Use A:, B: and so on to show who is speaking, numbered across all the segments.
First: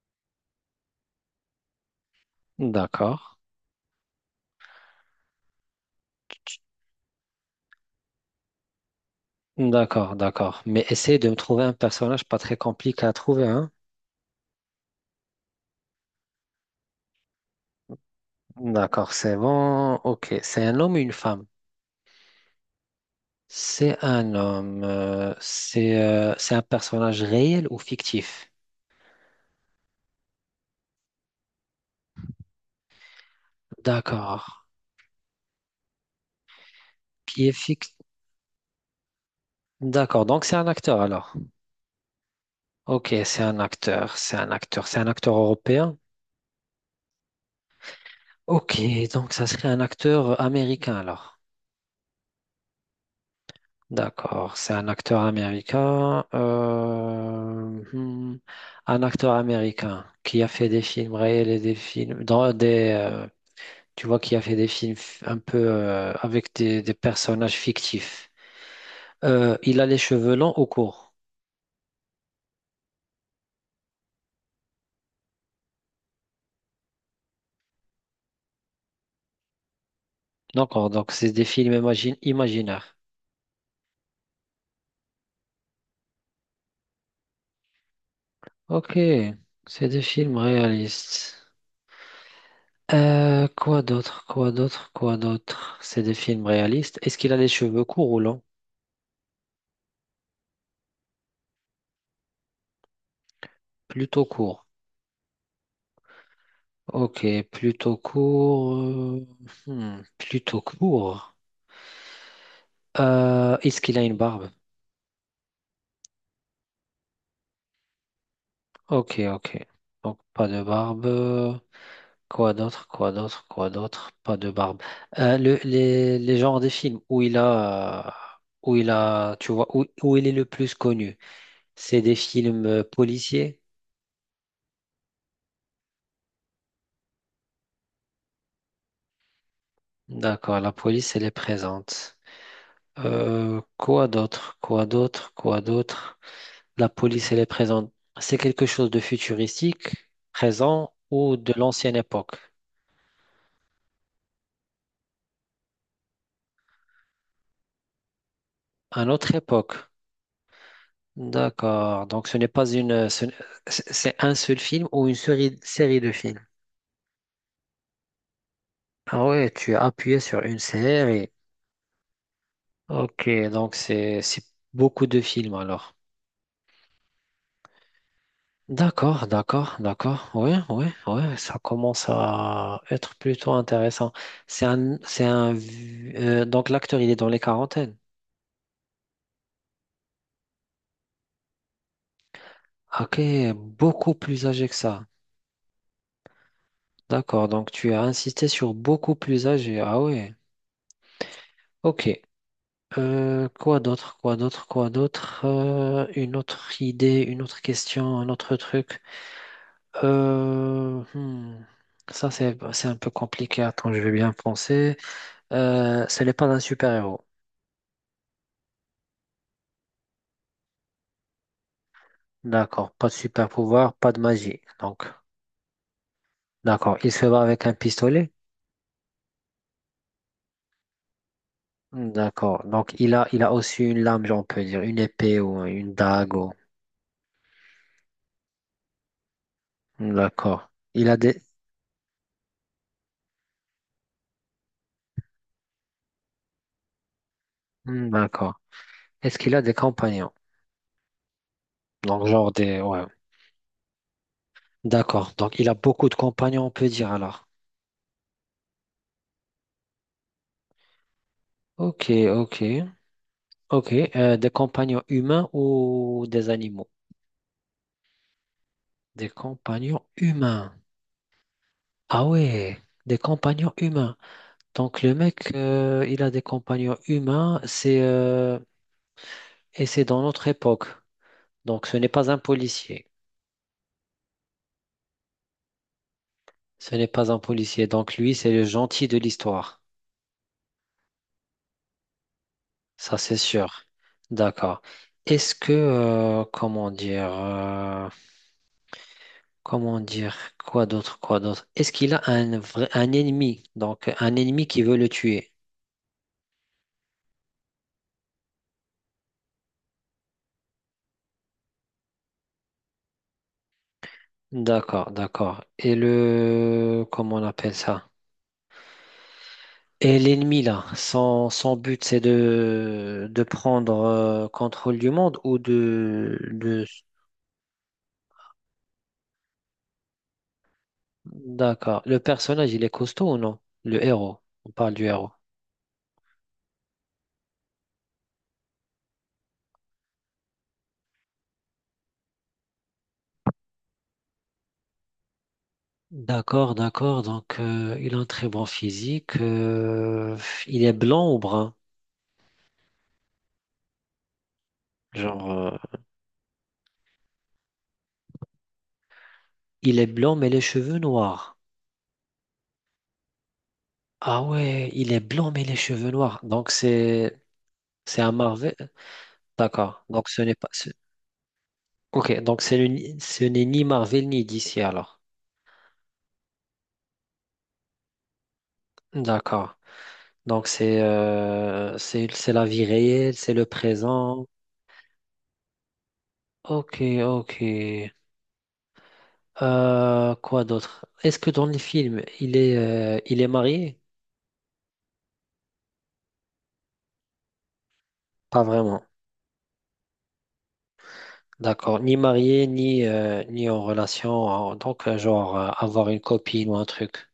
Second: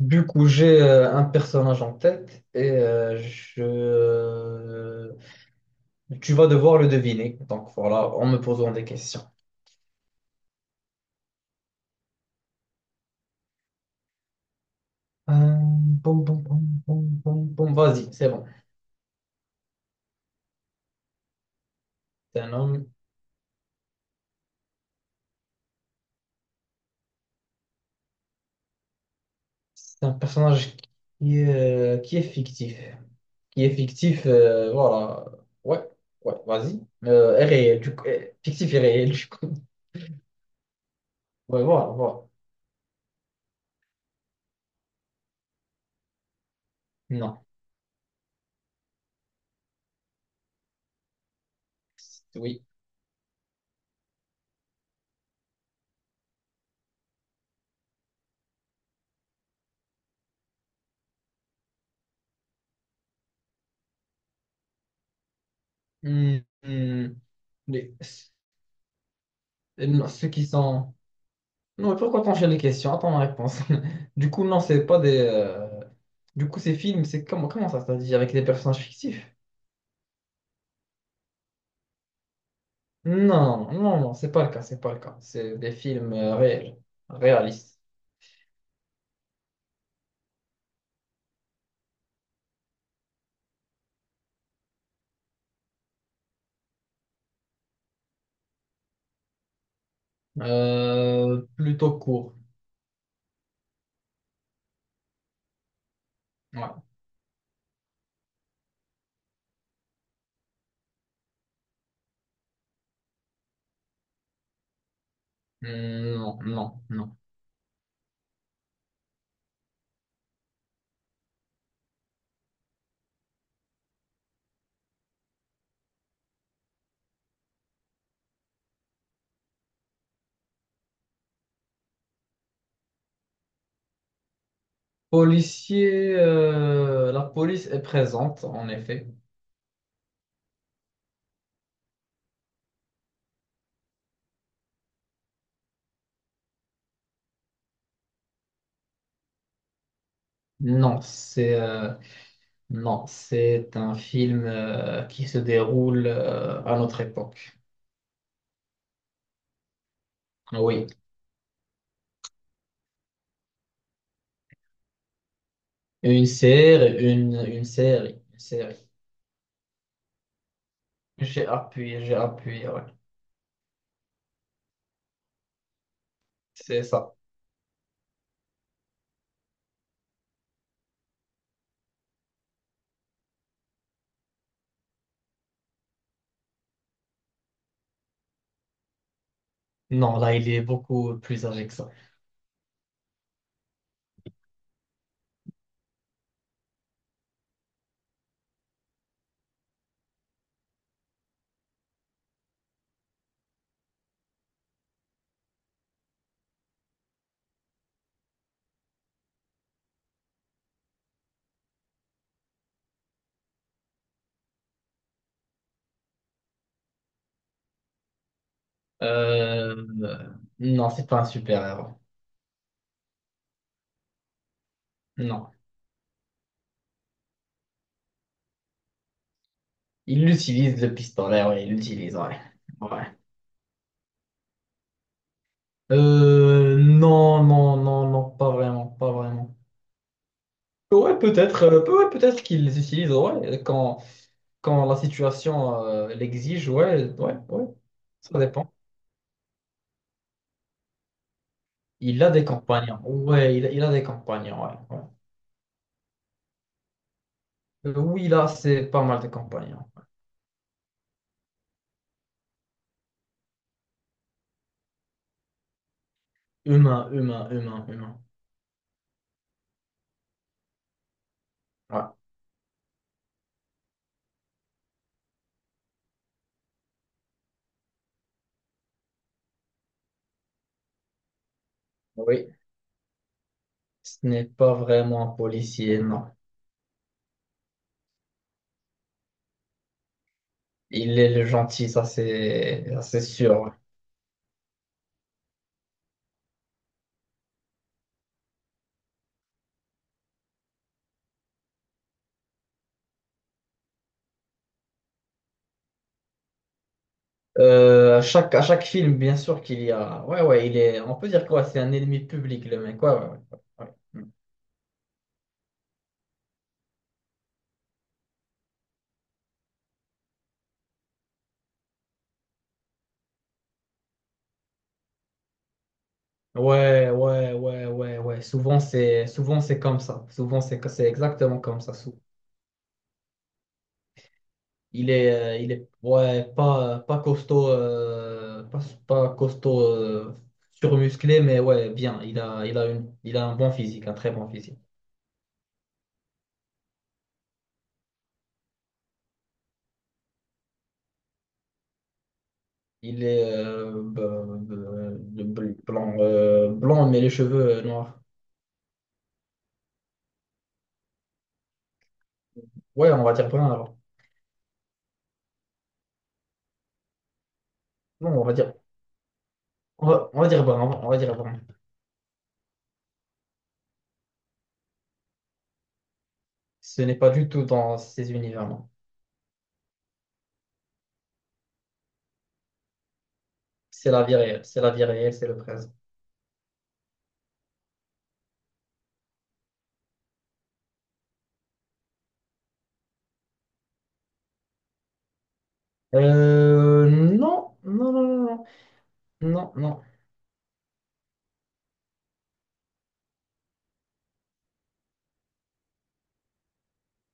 A: Du coup, j'ai un personnage en tête et
B: D'accord.
A: tu vas devoir le deviner. Donc voilà, en me posant des questions.
B: D'accord, d'accord. Mais essaye de me trouver un personnage pas très compliqué à trouver, hein?
A: Euh, bon, bon, bon, bon, bon, bon, vas-y, c'est bon.
B: D'accord, c'est bon. Ok, c'est un homme ou une femme?
A: C'est un homme,
B: C'est un homme. C'est c'est un personnage réel ou fictif?
A: c'est un personnage qui est fictif. Qui est fictif,
B: D'accord.
A: voilà. Ouais, ouais, vas-y. Est
B: Qui est
A: réel,
B: fictif?
A: du coup. Fictif et réel, du coup.
B: D'accord, donc c'est un acteur alors.
A: Ouais, voilà, voilà.
B: Ok, c'est un acteur, c'est un acteur, c'est un acteur européen.
A: Non,
B: Ok, donc ça serait un acteur américain alors.
A: oui.
B: D'accord, c'est un acteur américain. Un acteur américain qui a fait des films réels et des films dans des, tu vois, qui a fait des un peu
A: Hmm,
B: avec des
A: hmm.
B: personnages fictifs.
A: Les-
B: Il a les
A: non, ceux
B: cheveux
A: qui
B: longs ou
A: sont...
B: courts.
A: Non, mais pourquoi t'enchaînes les questions? Attends ma réponse. Du coup, non, c'est pas des. Du coup, ces films, c'est comment ça, c'est-à-dire avec des personnages fictifs?
B: D'accord, donc c'est des films imaginaires.
A: Non, non, non, c'est pas le cas, c'est pas le cas. C'est des films réels, réalistes.
B: Ok, c'est des films réalistes. Quoi d'autre, quoi d'autre, quoi d'autre? C'est des films réalistes. Est-ce qu'il a les cheveux courts ou longs?
A: Plutôt courts.
B: Plutôt courts.
A: Ouais.
B: Ok, plutôt court. Plutôt court. Est-ce qu'il a une barbe?
A: Non, non, non.
B: Ok, ok. Donc pas de barbe. Quoi d'autre? Quoi d'autre? Quoi d'autre? Pas de barbe. Les genres des films où il a, où il a, tu vois, où, où il est le plus connu, c'est des films policiers.
A: Policier, la police est présente, en effet.
B: D'accord, la police, elle est présente. Quoi d'autre? Quoi d'autre? Quoi d'autre? La police, elle est présente. C'est quelque chose de futuristique, présent
A: Non,
B: ou de
A: c'est
B: l'ancienne époque.
A: non, c'est un film qui se déroule à notre époque.
B: À notre époque.
A: Oui.
B: D'accord. Donc ce n'est pas C'est c'est un seul film ou une série, série de
A: Une
B: films.
A: série, une, une série, une série.
B: Ah ouais, tu as appuyé sur une série.
A: J'ai appuyé, ouais.
B: Ok, donc c'est beaucoup de films alors.
A: C'est ça.
B: D'accord, d'accord, d'accord. Ouais, ouais, ouais, ça commence à être plutôt intéressant. Donc l'acteur il est dans les quarantaines.
A: Non, là, il est beaucoup plus âgé que ça.
B: Ok, beaucoup plus âgé que ça. D'accord, donc tu as insisté sur beaucoup plus âgé. Ah ouais, ok. Quoi d'autre, quoi d'autre, quoi d'autre? Une autre idée, une autre question, un autre truc. Euh, hmm, Ça, c'est un peu compliqué. Attends, je vais bien penser. Ce n'est pas un super-héros.
A: Euh, non, c'est pas un super-héros.
B: D'accord, pas de super-pouvoir, pas de magie. Donc,
A: Non.
B: d'accord, il se bat avec un pistolet.
A: Il utilise le pistolet, ouais, il l'utilise, ouais.
B: D'accord, donc
A: Ouais.
B: il a aussi une lame, on peut dire, une épée ou une dague.
A: Non, non, non, non, pas vraiment, pas vraiment.
B: D'accord. Il a des...
A: Ouais, peut-être qu'ils les utilisent, ouais, quand la situation l'exige, ouais, ouais, ouais,
B: Hmm,
A: ça
B: d'accord.
A: dépend.
B: Est-ce qu'il a des compagnons?
A: Il
B: Donc,
A: a des
B: genre des...
A: compagnons,
B: Ouais.
A: ouais, il a des compagnons, ouais. Ouais.
B: D'accord. Donc, il a beaucoup de compagnons, on peut dire alors.
A: Oui, là, c'est pas mal de compagnons.
B: Ok, ok. Ok. Des compagnons humains ou des animaux?
A: Humain, humain, humain, humain.
B: Des compagnons humains.
A: Ouais.
B: Ah ouais. Des compagnons humains. Donc, le mec, il a des compagnons humains. Et c'est dans notre époque. Donc, ce n'est pas un
A: Oui,
B: policier.
A: ce n'est pas vraiment un policier, non.
B: Ce n'est pas un policier. Donc, lui, c'est le gentil de l'histoire.
A: Il est le gentil, ça,
B: Ça,
A: c'est
B: c'est
A: sûr. Ouais.
B: sûr. D'accord. Est-ce que, comment dire, Quoi d'autre, quoi d'autre? Est-ce qu'il a un ennemi, donc un ennemi qui veut le tuer?
A: Euh, à chaque film, bien sûr qu'il y a. Ouais, ouais, il est. On peut dire quoi? C'est un ennemi public, le mec. Ouais, ouais,
B: D'accord, d'accord. Et le, comment on appelle ça? Et l'ennemi là, son but c'est de prendre contrôle du monde ou de...
A: ouais. Ouais, ouais, ouais, ouais, ouais. Ouais. Souvent, c'est comme ça. Souvent, c'est exactement comme ça.
B: D'accord. Le personnage, il est costaud ou non? Le héros. On parle du héros.
A: Il est ouais, pas costaud, euh, pas costaud surmusclé, mais ouais, bien. Il a il a un bon physique, un très bon physique.
B: D'accord, d'accord. Donc, il a un très bon physique. Il est blanc ou brun?
A: Il est
B: Genre,
A: blanc, blanc, mais les cheveux noirs.
B: il est blanc mais les cheveux noirs.
A: Ouais, on va dire brun alors.
B: Ah ouais, il est blanc mais les cheveux noirs. Donc, c'est un
A: Non,
B: Marvel. D'accord. Donc, ce
A: on va
B: n'est
A: dire
B: pas.
A: brun,
B: ce-
A: on va dire brun.
B: Ok, donc c'est le ni- ce n'est ni Marvel ni DC alors.
A: Ce n'est pas du tout dans ces univers, là.
B: D'accord. Donc, c'est la vie réelle, c'est le
A: C'est la vie
B: présent.
A: réelle, c'est la vie réelle, c'est le présent.
B: Ok, ok. Quoi d'autre? Est-ce que dans les films, il est marié?
A: Non, non, non,
B: Pas
A: non,
B: vraiment.
A: non, non, non.
B: D'accord. Ni marié, ni en relation. Donc, genre, avoir une copine ou un truc.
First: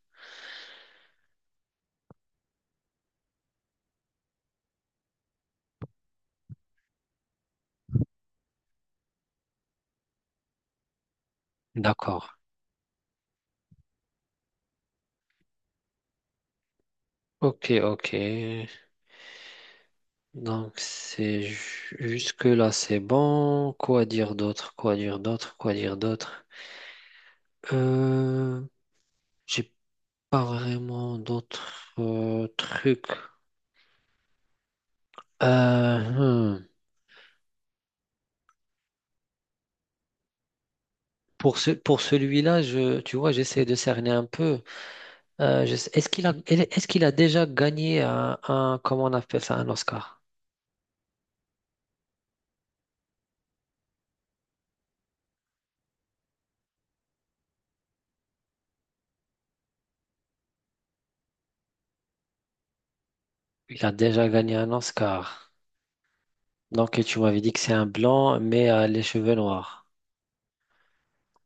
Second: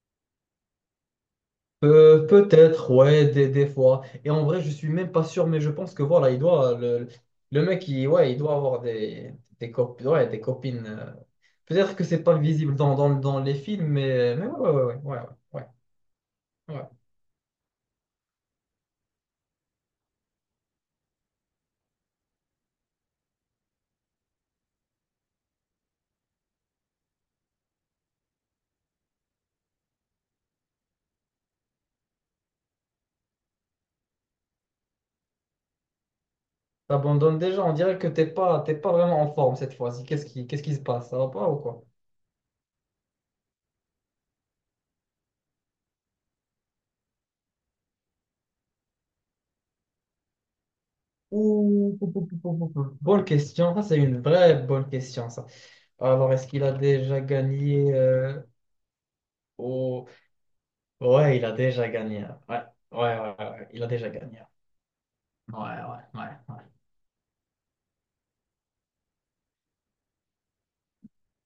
A: Peut-être, ouais, des fois. Et en vrai, je suis même pas sûr, mais je pense que voilà, le mec, ouais, il doit avoir ouais, des copines. Peut-être que c'est
B: D'accord.
A: pas visible dans les films, mais ouais, ouais, ouais, ouais, ouais, ouais. Ouais.
B: Ok, ok. Donc, c'est jusque-là, c'est bon. Quoi dire d'autre? Quoi dire d'autre? Quoi dire d'autre? Euh, j'ai pas vraiment d'autres trucs. Euh, hmm.
A: T'abandonnes déjà, on dirait que t'es pas vraiment en forme cette fois-ci. Qu'est-ce qui se passe? Ça va pas ou
B: Pour
A: quoi?
B: pour celui-là, je, tu vois, j'essaie de cerner un peu. Est-ce qu'il a déjà gagné comment on appelle ça, un Oscar?
A: Ouh, pou, pou, pou, pou, pou, pou. Bonne question. Ça, c'est une vraie bonne question, ça. Alors, est-ce qu'il a déjà gagné ouais, il a déjà gagné. Hein. Ouais, ouais, ouais, ouais, ouais,
B: Il
A: il a
B: a
A: déjà
B: déjà
A: gagné.
B: gagné un Oscar.
A: Ouais, ouais, ouais, ouais.
B: Donc, et tu m'avais dit que c'est un blanc, mais les cheveux noirs.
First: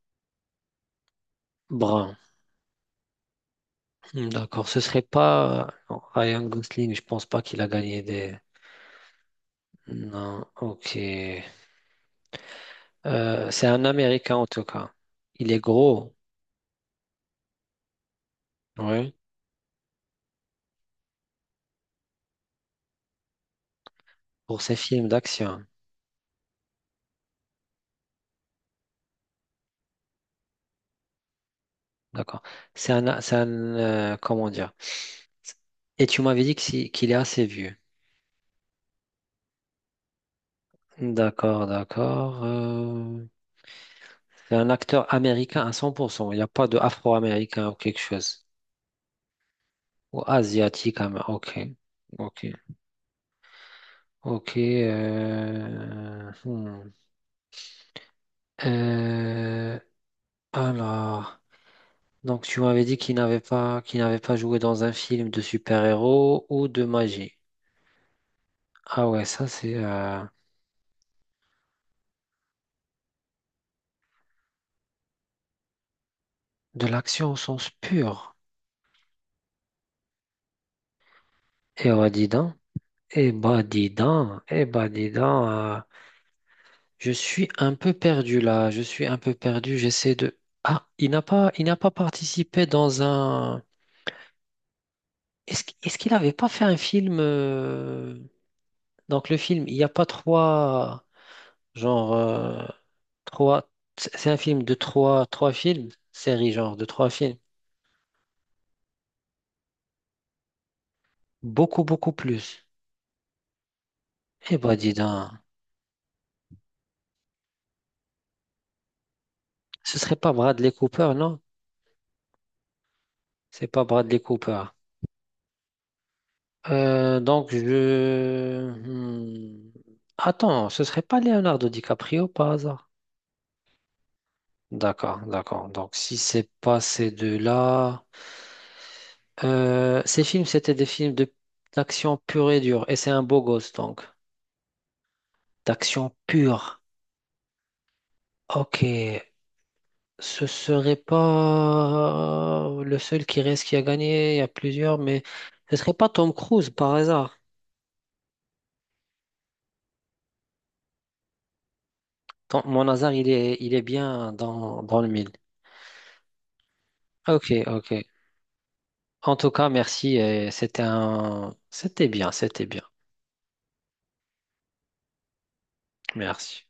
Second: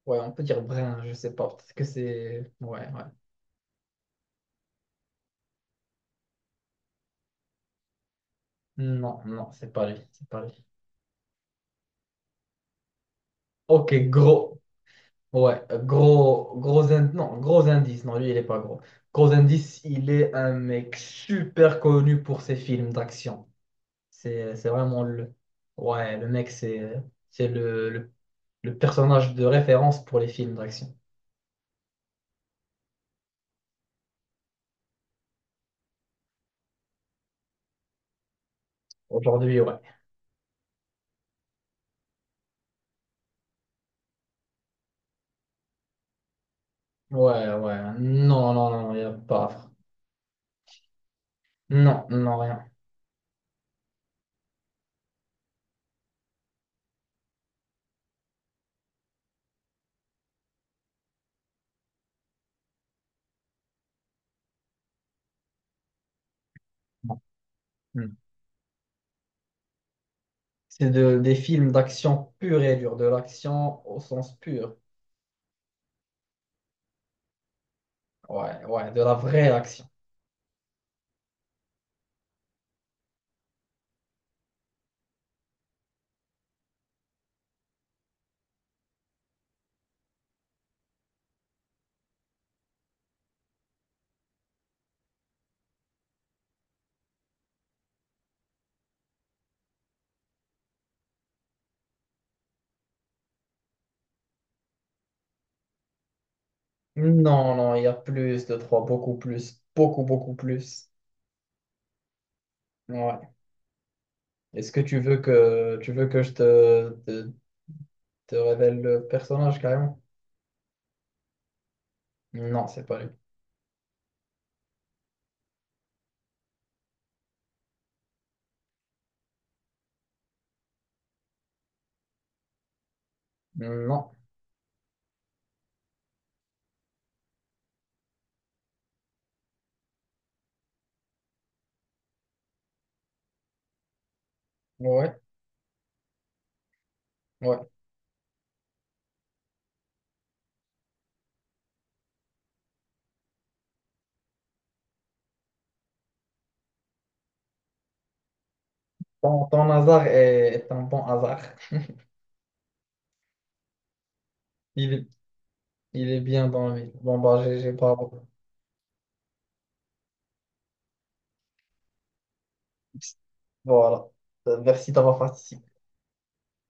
A: Ouais, on peut dire Brin, je sais pas. Peut-être que
B: Brun.
A: c'est. Ouais, ouais.
B: Hmm, d'accord. Ce serait pas Ryan Gosling. Je pense pas qu'il a gagné des.
A: Non, non, c'est pas lui. C'est
B: Non.
A: pas lui.
B: Ok. C'est un
A: Ok,
B: Américain en
A: gros.
B: tout cas. Il est
A: Ouais, euh,
B: gros.
A: gros, gros indice. Non, gros indice. Non, lui, il est pas gros.
B: Oui.
A: Gros indice, il est un mec super connu pour ses films d'action. C'est,
B: Pour
A: c'est
B: ses
A: vraiment
B: films
A: le.
B: d'action.
A: Ouais, le mec, c'est le personnage de référence pour les films d'action.
B: D'accord. C'est un, comment dire? Et tu m'avais dit que qu'il est assez vieux.
A: Aujourd'hui, ouais.
B: D'accord, d'accord. C'est un acteur américain à 100%. Il n'y a pas de
A: Ouais,
B: afro-américain ou
A: ouais.
B: quelque chose.
A: Non, non, non, il n'y a pas.
B: Ou asiatique. Ok.
A: Non, non,
B: Ok.
A: rien.
B: Ok. Hmm. Euh, alors, donc tu m'avais dit qu'il n'avait pas joué dans un film de super-héros ou de
A: Non,
B: magie.
A: non.
B: Ah ouais, ça c'est
A: C'est de, des films d'action pure et dure, de l'action au sens pur.
B: de l'action au sens pur.
A: Ouais, ouais, de la vraie action.
B: Eh bah dis donc. Eh bah dis donc. Je suis un peu perdu là, je suis un peu perdu, j'essaie de... Il n'a pas participé dans un... Est-ce qu'il n'avait pas fait un film Donc le film, il n'y a pas trois... Genre... euh, trois... c'est un film de trois films, série genre de trois films.
A: Non, non, il y a plus de trois, beaucoup plus, beaucoup, beaucoup plus.
B: Beaucoup, beaucoup plus.
A: Ouais.
B: Eh
A: Est-ce
B: ben
A: que
B: dis donc,
A: tu veux que je te révèle le personnage
B: ce
A: carrément?
B: serait pas Bradley Cooper, non?
A: Non, c'est pas lui.
B: C'est pas Bradley Cooper. Donc, je... hmm. Attends, ce serait pas Leonardo DiCaprio par hasard?
A: Non.
B: D'accord, d'accord. Donc, si c'est pas ces deux-là... Ces films, c'était des films de d'action pure et dure. Et c'est un beau gosse, donc.
A: Ouais,
B: D'action pure.
A: ouais.
B: Ok. Ce serait pas le seul qui reste qui a gagné. Il y a plusieurs, mais ce serait pas Tom Cruise par hasard.
A: Ton hasard est un bon hasard.
B: Mon hasard, il est bien dans,
A: Il
B: dans
A: est,
B: le mille.
A: il est bien dans lui. Bon, bah,
B: Ok,
A: j'ai
B: ok.
A: pas.
B: En tout cas, merci. Et c'était un... C'était bien, c'était bien.
A: Voilà. Merci d'avoir participé.
B: Merci.